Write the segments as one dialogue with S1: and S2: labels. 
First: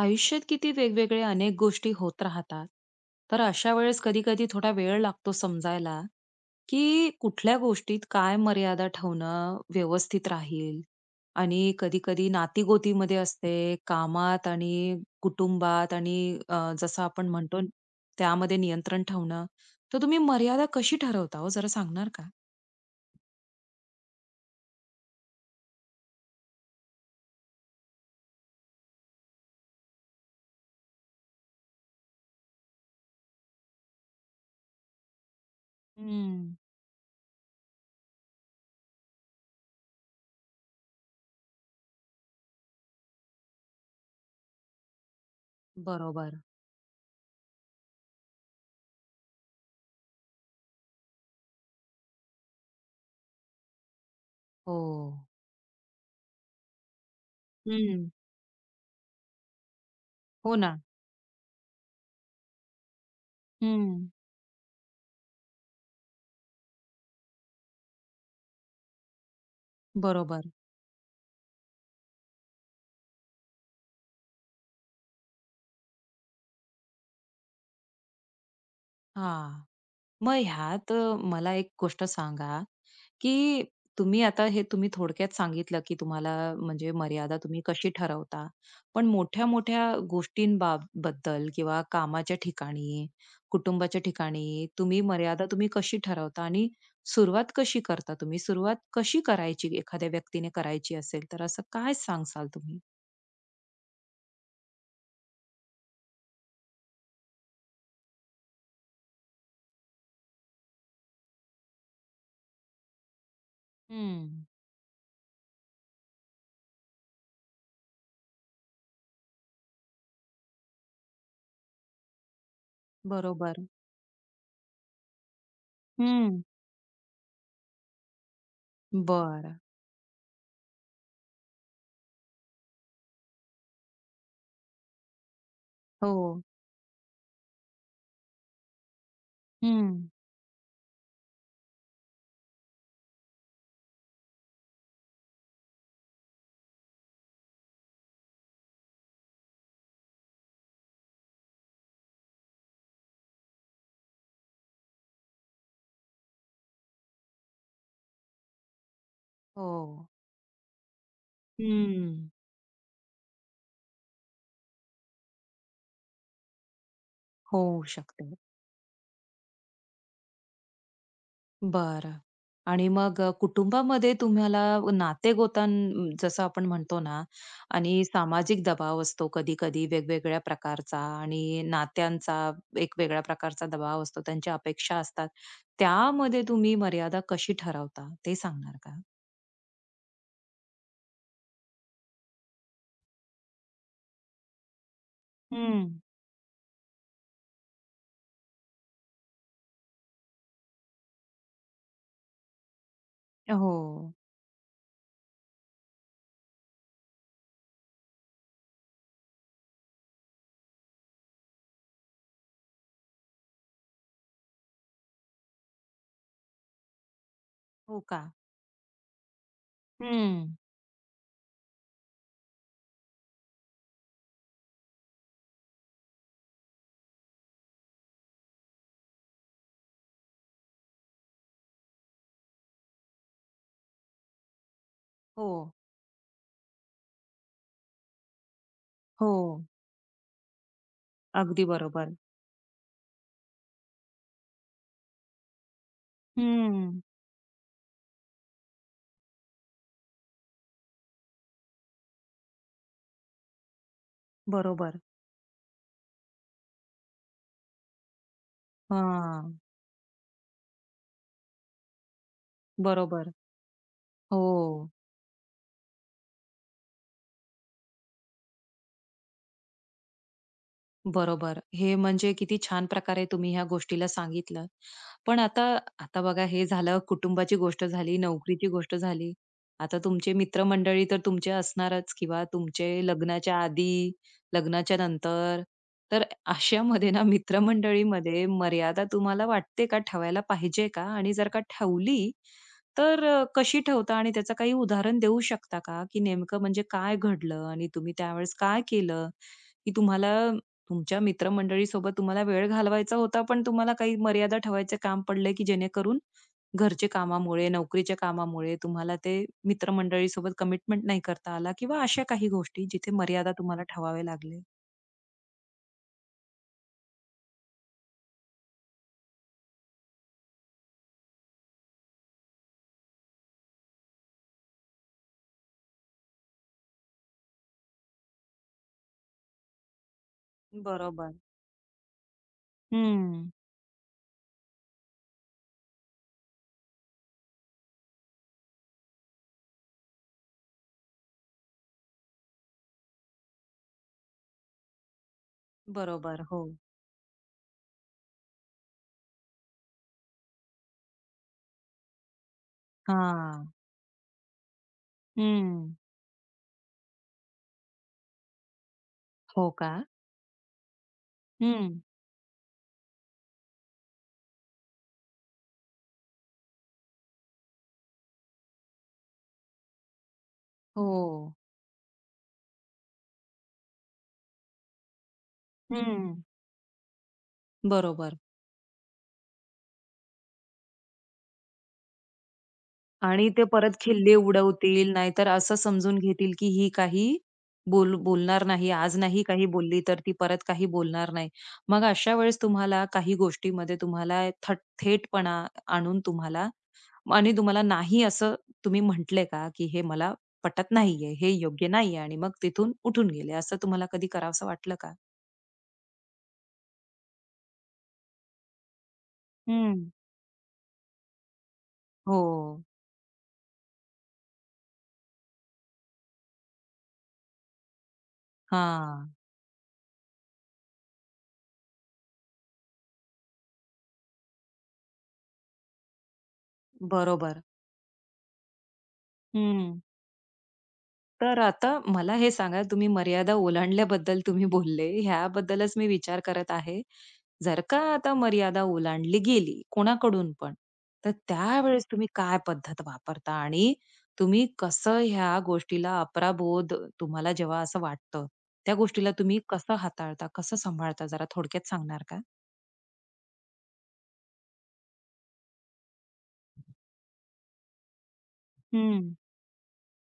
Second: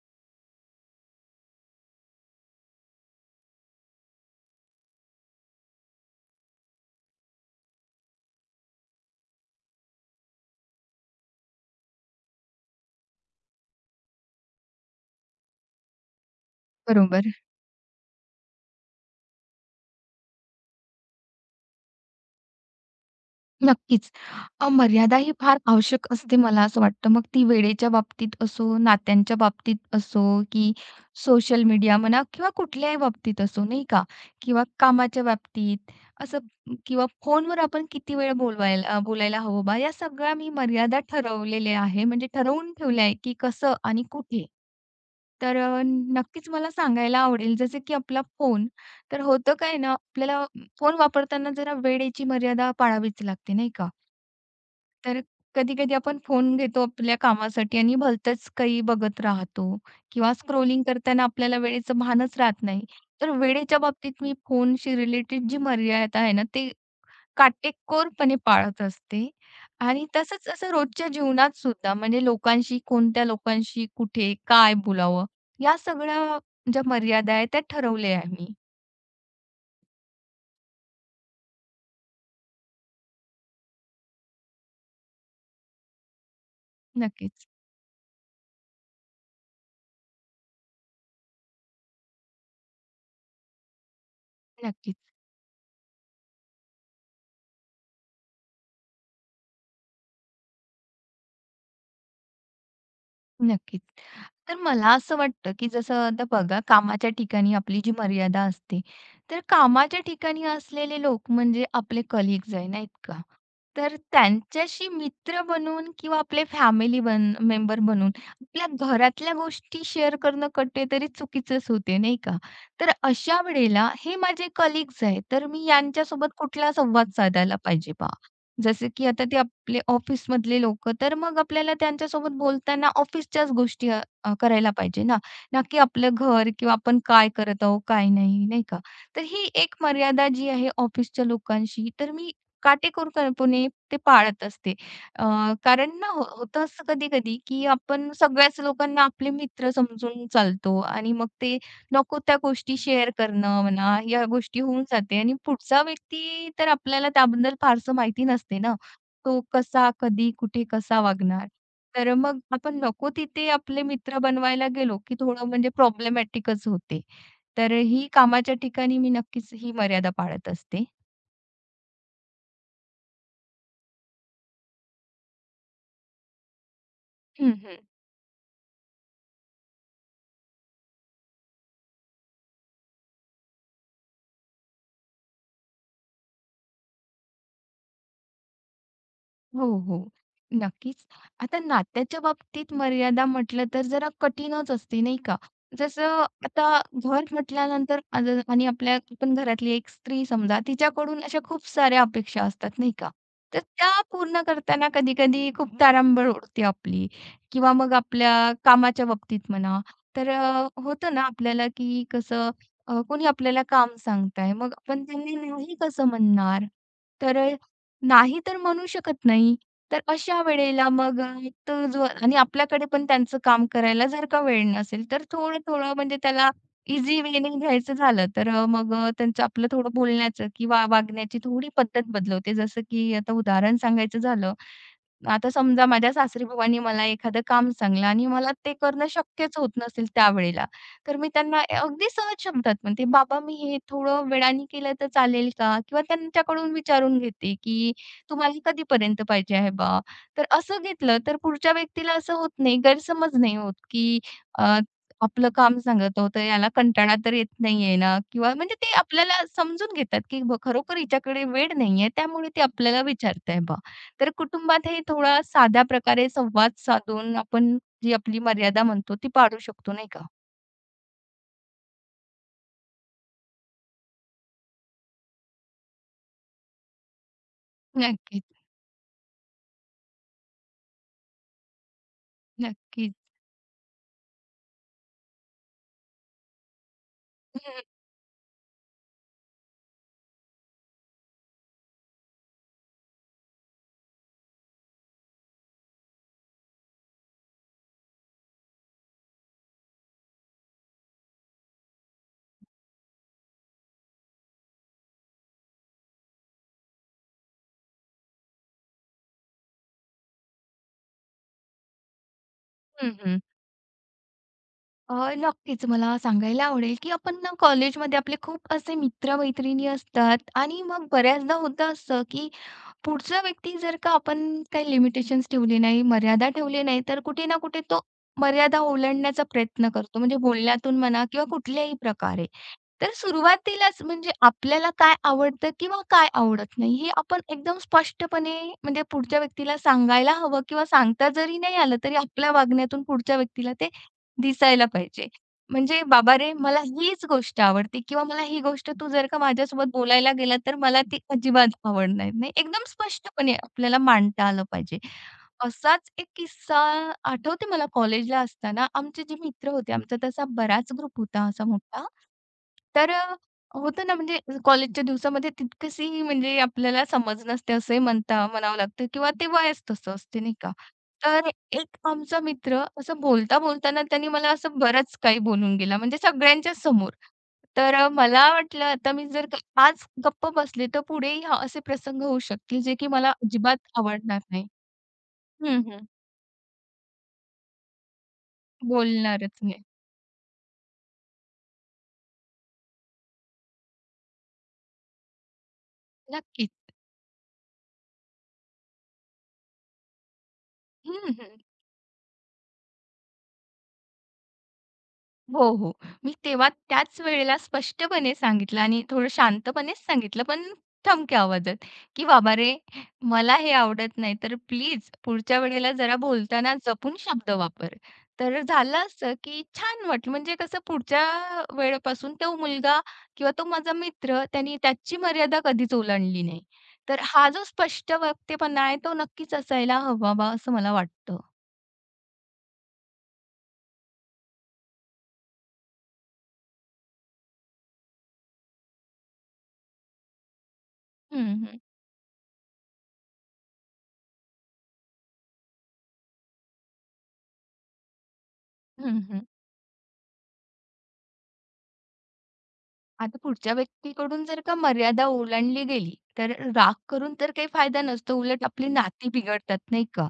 S1: आयुष्यात किती वेगवेगळे अनेक गोष्टी होत राहतात. तर अशा वेळेस कधी-कधी थोडा वेळ लागतो समजायला, की कुठल्या गोष्टीत काय मर्यादा ठेवणं व्यवस्थित राहील आणि कधी-कधी नाती-गोतीमध्ये असते, कामात आणि कुटुंबात आणि जसं आपण
S2: बरोबर,
S1: म्हणतो त्यामध्ये नियंत्रण ठेवणं. तर तुम्ही मर्यादा कशी ठरवता हो? जरा सांगणार का?
S2: नक्कीच. मर्यादा ही फार आवश्यक असते मला असं वाटतं. मग ती वेळेच्या बाबतीत असो, नात्यांच्या बाबतीत असो, की सोशल मीडिया म्हणा किंवा कुठल्याही बाबतीत असो, नाही का? किंवा कामाच्या बाबतीत असं
S1: हं.
S2: किंवा फोनवर आपण किती वेळ बोलायला हवं बा, या सगळ्या मी मर्यादा ठरवलेल्या आहे, म्हणजे ठरवून ठेवल्या आहे, की कसं आणि कुठे. तर
S1: बरोबर.
S2: नक्कीच मला सांगायला आवडेल जसं की आपला फोन. तर होतं काय ना, आपल्याला फोन वापरताना जरा वेळेची मर्यादा पाळावीच लागते, नाही का?
S1: हो.
S2: तर कधी-कधी आपण फोन घेतो आपल्या कामासाठी आणि
S1: हं.
S2: भलतंच काही बघत राहतो किंवा
S1: हो ना.
S2: स्क्रोलिंग करताना आपल्याला वेळेचं भानच राहत नाही. तर वेळेच्या
S1: हं.
S2: बाबतीत मी फोनशी रिलेटेड जी मर्यादा आहे ना, ते काटेकोरपणे पाळत असते. आणि तसंच
S1: बरोबर.
S2: असं रोजच्या जीवनात सुद्धा म्हणजे लोकांशी, कोणत्या लोकांशी, कुठे, काय बोलावं, या सगळ्या ज्या मर्यादा आहेत त्या ठरवल्या आहे मी.
S1: हां. मग ह्यात मला एक गोष्ट सांगा, की तुम्ही आता हे तुम्ही थोडक्यात सांगितलं, की तुम्हाला म्हणजे मर्यादा
S2: नक्कीच,
S1: तुम्ही कशी ठरवता. पण मोठ्या-मोठ्या बद्दल किंवा कामाच्या ठिकाणी, कुटुंबाच्या ठिकाणी तुम्ही
S2: नक्कीच,
S1: मर्यादा तुम्ही कशी ठरवता आणि सुरुवात कशी करता तुम्ही? सुरुवात कशी करायची एखाद्या व्यक्तीने करायची असेल तर असं काय सांगाल तुम्ही?
S2: नक्कीच. तर मला असं वाटतं, की जसं आता बघा कामाच्या ठिकाणी आपली जी मर्यादा असते, तर कामाच्या ठिकाणी असलेले लोक म्हणजे आपले कलीग्स आहे, नाहीत का? तर
S1: हं.
S2: त्यांच्याशी मित्र बनून किंवा आपले फॅमिली मेंबर बनून आपल्या घरातल्या गोष्टी शेअर करणं कुठेतरी चुकीचंच होते, नाही का? तर अशा
S1: बरोबर.
S2: वेळेला हे माझे कलीग्स आहेत, तर मी यांच्यासोबत
S1: हं.
S2: कुठला संवाद साधायला पाहिजे पहा? जसे की आता ते
S1: बरं.
S2: आपले ऑफिसमधले लोकं, तर मग आपल्याला त्यांच्यासोबत बोलताना ऑफिसच्याच गोष्टी करायला पाहिजे ना, ना की आपलं
S1: हो.
S2: घर किंवा आपण काय करत आहोत, काय नाही, नाही का? तर ही एक
S1: हं.
S2: मर्यादा जी आहे ऑफिसच्या लोकांशी, तर मी काटेकोरपणे ते पाळत असते. अ, कारण ना हो होतं असं कधी-कधी, की आपण सगळ्याच लोकांना आपले मित्र समजून चालतो आणि मग ते नको त्या गोष्टी शेअर करणं म्हणा, या गोष्टी होऊन जाते आणि पुढचा व्यक्ती तर आपल्याला त्याबद्दल फारसं माहिती नसते ना. तो कसा,
S1: हो.
S2: कधी, कुठे, कसा वागणार? तर
S1: हं.
S2: मग आपण नको तिथे आपले मित्र बनवायला गेलो, की थोडं म्हणजे प्रॉब्लेमॅटिकच होते. तर
S1: होऊ
S2: ही
S1: शकते.
S2: कामाच्या ठिकाणी मी नक्कीच ही मर्यादा पाळत असते.
S1: बरं. आणि मग कुटुंबामध्ये तुम्हाला नातेगोतां जसं आपण म्हणतो ना
S2: हं, हं.
S1: आणि सामाजिक दबाव असतो कधी-कधी वेगवेगळ्या प्रकारचा आणि नात्यांचा एक वेगळ्या प्रकारचा दबाव असतो. त्यांच्या अपेक्षा असतात. त्यामध्ये तुम्ही मर्यादा कशी ठरवता ते सांगणार का?
S2: हो, हो. नक्कीच. आता नात्याच्या बाबतीत मर्यादा म्हटलं तर जरा कठीणच असते, नाही का?
S1: हं.
S2: जसं आता घर म्हटल्यानंतर आज आणि आपण घरातली एक स्त्री समजा, तिच्याकडून अशा खूप साऱ्या अपेक्षा असतात, नाही का? तर
S1: हो.
S2: त्या पूर्ण करताना कधी-कधी खूप तारांबळ उडते आपली किंवा मग आपल्या कामाच्या बाबतीत म्हणा. तर होतं ना आपल्याला की कसं कोणी आपल्याला काम सांगत मग आपण त्यांना नाही कसं म्हणणार? तर
S1: हो का?
S2: नाही तर म्हणू शकत नाही. तर अशा
S1: हं.
S2: वेळेला मग तो जो आणि आपल्याकडे पण त्यांचं काम करायला जर का वेळ नसेल, तर थोडं-थोडं म्हणजे त्याला इझी वेने घ्यायचं झालं, तर मग त्यांचं आपलं थोडं बोलण्याचं किंवा वागण्याची थोडी पद्धत बदलवते. जसं की आता उदाहरण सांगायचं झालं
S1: हो.
S2: आता समजा माझ्या सासरी-बाबांनी मला एखादं काम सांगलं आणि मला ते करणं
S1: हो.
S2: शक्यच होत नसेल त्यावेळेला, तर मी त्यांना
S1: अगदी
S2: अगदी
S1: बरोबर.
S2: सहज शब्दात म्हणते, "बाबा मी हे थोडं वेळाने केलं तर चालेल का?" किंवा त्यांच्याकडून
S1: हं.
S2: विचारून घेते, की "तुम्हाला कधीपर्यंत पाहिजे आहे बा?" तर असं घेतलं तर पुढच्या व्यक्तीला असं होत नाही, गैरसमज नाही होत, की अ,
S1: बरोबर.
S2: आपलं काम सांगत आहोत, याला कंटाळा तर येत नाहीये ना किंवा म्हणजे ते आपल्याला
S1: हां.
S2: समजून घेतात, की खरोखर हिच्याकडे वेळ नाहीये, त्यामुळे ते आपल्याला
S1: बरोबर.
S2: विचारत आहे तर
S1: हो.
S2: कुटुंबातही थोडा साध्या प्रकारे संवाद साधून आपण जी आपली मर्यादा म्हणतो ती पाड़ू शकतो, नाही का?
S1: बरोबर. हे म्हणजे किती छान प्रकारे तुम्ही ह्या गोष्टीला सांगितलं. पण आता आता बघा हे झालं कुटुंबाची गोष्ट झाली,
S2: नक्कीच,
S1: नोकरीची गोष्ट झाली. आता तुमचे मित्रमंडळी तर तुमचे असणारच किंवा तुमचे
S2: नक्कीच.
S1: लग्नाच्या आधी, लग्नाच्या नंतर. तर अशामध्ये ना
S2: हं,
S1: मित्रमंडळीमध्ये मर्यादा तुम्हाला वाटते का ठेवायला पाहिजे का? आणि जर का ठेवली, तर कशी ठेवता आणि त्याचं काही उदाहरण देऊ शकता का? की नेमकं म्हणजे काय घडलं आणि तुम्ही त्यावेळेस काय केलं? की तुम्हाला तुमच्या मित्रमंडळीसोबत तुम्हाला वेळ घालवायचा होता, पण तुम्हाला काही मर्यादा ठेवायचे काम पडले, की जेणेकरून घरच्या कामामुळे, नोकरीच्या कामामुळे तुम्हाला ते मित्रमंडळीसोबत कमिटमेंट नाही करता आला किंवा अशा काही गोष्टी जिथे
S2: हं, हं.
S1: मर्यादा तुम्हाला ठेवावे लागले.
S2: नक्कीच मला सांगायला आवडेल, की आपण ना कॉलेजमध्ये आपले खूप असे मित्र-मैत्रिणी असतात आणि मग बऱ्याचदा होतं असं, की पुढचा व्यक्ती जर का आपण काही लिमिटेशन्स ठेवली नाही, मर्यादा ठेवली नाही, तर कुठे ना कुठे तो मर्यादा ओलांडण्याचा प्रयत्न करतो. म्हणजे बोलण्यातून म्हणा
S1: बरोबर.
S2: किंवा कुठल्याही प्रकारे. तर
S1: हं.
S2: सुरुवातीलाच म्हणजे आपल्याला काय आवडतं किंवा काय आवडत नाही, हे आपण एकदम स्पष्टपणे म्हणजे पुढच्या व्यक्तीला सांगायला हवं किंवा सांगता जरी नाही आलं, तरी आपल्या वागण्यातून पुढच्या व्यक्तीला ते दिसायला पाहिजे. म्हणजे बाबा
S1: बरोबर.
S2: रे,
S1: हो.
S2: मला हीच गोष्ट आवडते किंवा मला ही गोष्ट तू जर का माझ्यासोबत बोलायला गेला तर मला ती अजिबात आवडणार नाही. एकदम स्पष्टपणे
S1: हां.
S2: आपल्याला मांडता आलं पाहिजे.
S1: हं.
S2: असाच एक किस्सा आठवते मला कॉलेजला असताना आमचे जे
S1: हो
S2: मित्र
S1: का?
S2: होते, आमचा तसा बराच ग्रुप होता असा
S1: हं.
S2: मोठा. तर होतं ना म्हणजे कॉलेजच्या दिवसामध्ये तितकीशी म्हणजे आपल्याला समज नसते असंही म्हणता म्हणावं लागतं किंवा ते वयच तसं असते नाही का. तर
S1: हो.
S2: एक आमचा मित्र असं बोलताना त्यांनी मला असं बरंच काही बोलून गेला म्हणजे
S1: हं.
S2: सगळ्यांच्याच समोर. तर
S1: बरोबर.
S2: मला वाटलं आता मी जर का आज गप्प बसले तर पुढेही हा असे प्रसंग होऊ शकतील जे की मला
S1: आणि ते
S2: अजिबात
S1: परत खिल्ली
S2: आवडणार नाही.
S1: उडवतील, नाहीतर असं
S2: हं, हं.
S1: समजून घेतील, की ही काही बोलणार नाही. आज नाही
S2: बोलणारच
S1: काही
S2: नाही.
S1: बोलली, तर ती परत काही बोलणार नाही. मग अशा वेळेस तुम्हाला काही गोष्टीमध्ये तुम्हाला थेटपणा आणून तुम्हाला
S2: नक्कीच.
S1: आणि तुम्हाला नाही असं तुम्ही म्हटले का, की हे मला पटत
S2: हं,
S1: नाहीये, हे
S2: हं.
S1: योग्य नाहीये आणि मग तिथून उठून गेले. असं तुम्हाला कधी करावसं वाटलं का?
S2: हो, हो. मी तेव्हा त्याच वेळेला स्पष्टपणे सांगितलं आणि थोडं शांतपणेच
S1: हं.
S2: सांगितलं, पण ठमक्या आवाजात, की
S1: हो.
S2: "बाबा रे, मला हे आवडत नाही, तर प्लीज पुढच्या वेळेला जरा बोलताना जपून शब्द वापर." तर झालं असं,
S1: हां.
S2: की छान वाटलं. म्हणजे कसं पुढच्या वेळेपासून तो मुलगा किंवा तो माझा मित्र, त्याने त्याची मर्यादा कधीच ओलांडली नाही. तर हा
S1: बरोबर.
S2: जो स्पष्ट वक्तेपणा आहे, तो नक्कीच असायला
S1: हं.
S2: हवा बा, असं मला वाटतं.
S1: तर आता मला हे सांगा, तुम्ही मर्यादा ओलांडल्याबद्दल तुम्ही बोलले, ह्याबद्दलच मी विचार करत आहे. जर का आता मर्यादा ओलांडली गेली कोणाकडून पण, तर
S2: हं, हं.
S1: त्यावेळेस तुम्ही काय पद्धत वापरता आणि तुम्ही कसं ह्या गोष्टीला अपराबोध तुम्हाला जेव्हा असं वाटतं, त्या
S2: हं,
S1: गोष्टीला
S2: हं.
S1: तुम्ही कसं हाताळता, कसं सांभाळता जरा थोडक्यात सांगणार का?
S2: आता पुढच्या व्यक्तीकडून जर का मर्यादा ओलांडली गेली, तर राग करून तर काही फायदा नसतो. उलट आपली
S1: हं.
S2: नाती बिघडतात, नाही का?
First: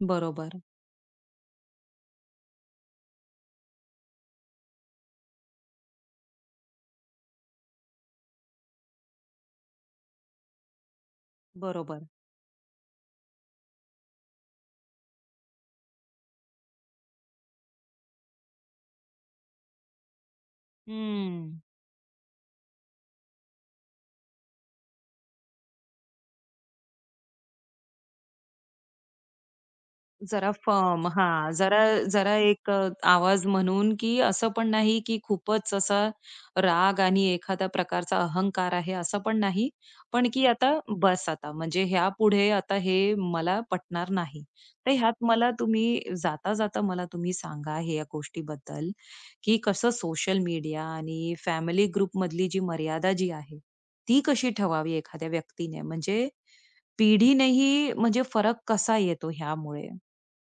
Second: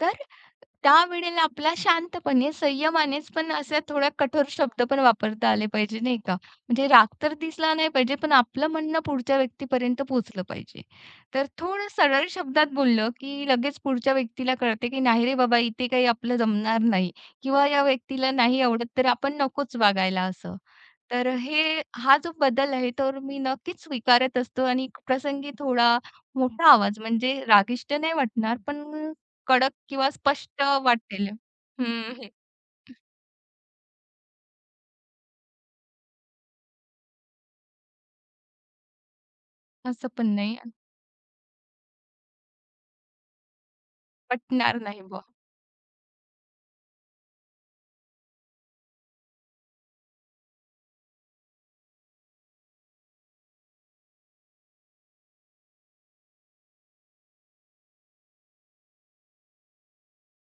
S2: तर
S1: बरोबर,
S2: त्यावेळेला आपला शांतपणे, संयमानेच पण असे थोड्या कठोर शब्द पण वापरता आले पाहिजे, नाही का? म्हणजे राग तर दिसला नाही पाहिजे, पण आपलं म्हणणं पुढच्या व्यक्तीपर्यंत पोहोचलं पाहिजे. तर थोडं
S1: बरोबर.
S2: सरळ शब्दात बोललं, की लगेच पुढच्या व्यक्तीला कळते, की "नाही रे बाबा, इथे काही आपलं जमणार नाही" किंवा "या व्यक्तीला नाही आवडत, तर आपण नकोच वागायला" असं. तर
S1: हं.
S2: हे हा जो बदल आहे तर मी नक्कीच स्वीकारत असतो आणि प्रसंगी थोडा मोठा आवाज म्हणजे रागिष्ट नाही वाटणार पण कडक किंवा
S1: जरा
S2: स्पष्ट
S1: फर्म
S2: वाटेल.
S1: हां. जरा
S2: हं,
S1: जरा एक आवाज म्हणून, की असं पण नाही, की खूपच असा राग आणि एखाद्या प्रकारचा अहंकार आहे, असं पण नाही.
S2: असं पण
S1: पण की
S2: नाही
S1: आता बस आता, म्हणजे पुढ़े आता हे मला पटणार नाही.
S2: पटणार
S1: तर
S2: नाही बुवा.
S1: ह्यात मला तुम्ही जाता-जाता मला तुम्ही सांगा ह्या गोष्टीबद्दल, की कसं सोशल मीडिया आणि फॅमिली ग्रुपमधली जी मर्यादा जी आहे, ती कशी ठेवावी एखाद्या व्यक्तीने? म्हणजे पिढीनेही म्हणजे फरक कसा येतो ह्यामुळे?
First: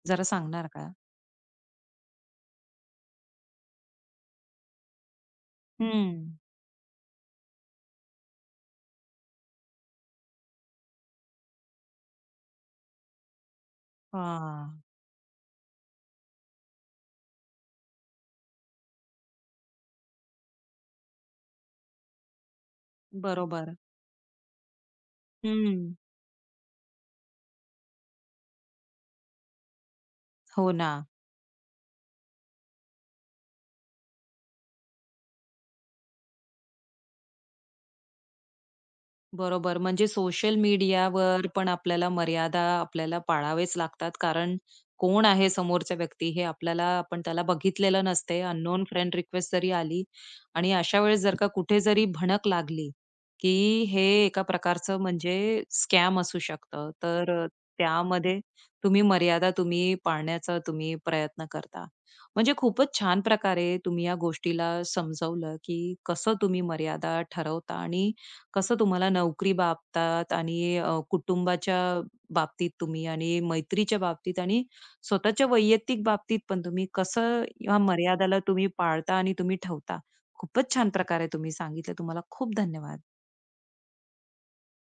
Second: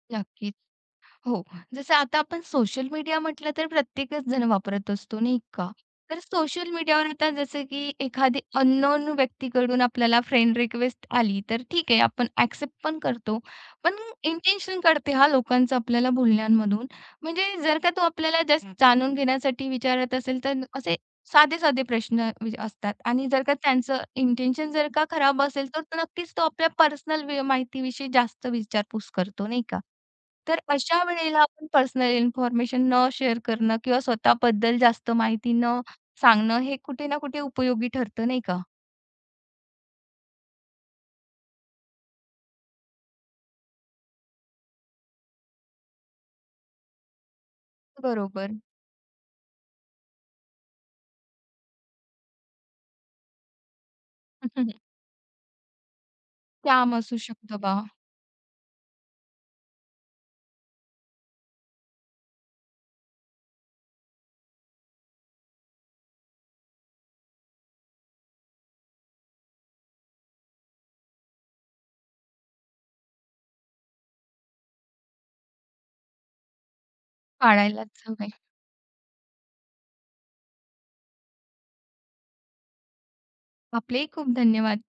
S1: जरा
S2: नक्कीच.
S1: सांगणार का?
S2: हो. जसं आता आपण सोशल मीडिया म्हटलं तर प्रत्येकच जण वापरत असतो, नाही का?
S1: हं.
S2: तर सोशल मीडियावर आता जसं की एखादी अननोन व्यक्तीकडून आपल्याला फ्रेंड रिक्वेस्ट आली, तर ठीक आहे आपण ॲक्सेप्ट पण करतो. पण
S1: हां,
S2: इंटेन्शन कळते हा लोकांचा आपल्याला बोलण्यांमधून. म्हणजे जर का तो आपल्याला जस्ट जाणून घेण्यासाठी विचारत असेल, तर असं साधे-साधे प्रश्न विच असतात आणि जर का
S1: बरोबर.
S2: त्यांचं इंटेन्शन जर का खराब असेल,
S1: हं.
S2: तर तो आपल्या पर्सनल वे माहितीविषयी जास्त विचारपूस करतो, नाही का? तर
S1: हो ना.
S2: अशा वेळेला आपण पर्सनल इन्फॉर्मेशन न शेअर करणं किंवा स्वतःबद्दल जास्त माहिती न सांगणं, हे कुठे ना कुठे उपयोगी ठरतं, नाही का?
S1: बरोबर. म्हणजे सोशल मीडियावर पण आपल्याला मर्यादा आपल्याला पाळावेच लागतात. कारण कोण आहे समोरचा व्यक्ती हे आपल्याला आपण त्याला बघितलेलं नसते.
S2: बरोबर.
S1: अननोन फ्रेंड रिक्वेस्ट जरी आली आणि अशा वेळेस जर का कुठे जरी भणक लागली, की हे एका प्रकारचं म्हणजे स्कॅम असू शकतं.
S2: काम असू
S1: तर
S2: शकतं बा,
S1: त्यामध्ये तुम्ही मर्यादा तुम्ही पाळण्याचा तुम्ही प्रयत्न करता. म्हणजे खूपच छान प्रकारे तुम्ही या गोष्टीला समजवलं, की कसं तुम्ही मर्यादा ठरवता आणि कसं तुम्हाला नोकरी बाबतात आणि कुटुंबाच्या बाबतीत तुम्ही आणि मैत्रीच्या बाबतीत आणि स्वतःच्या वैयक्तिक बाबतीत पण तुम्ही कसं ह्या
S2: पाळायलाच हवे.
S1: मर्यादाला तुम्ही पाळता आणि तुम्ही ठेवता. खूपच छान प्रकारे तुम्ही सांगितलं. तुम्हाला खूप धन्यवाद.
S2: आपलेही खूप धन्यवाद.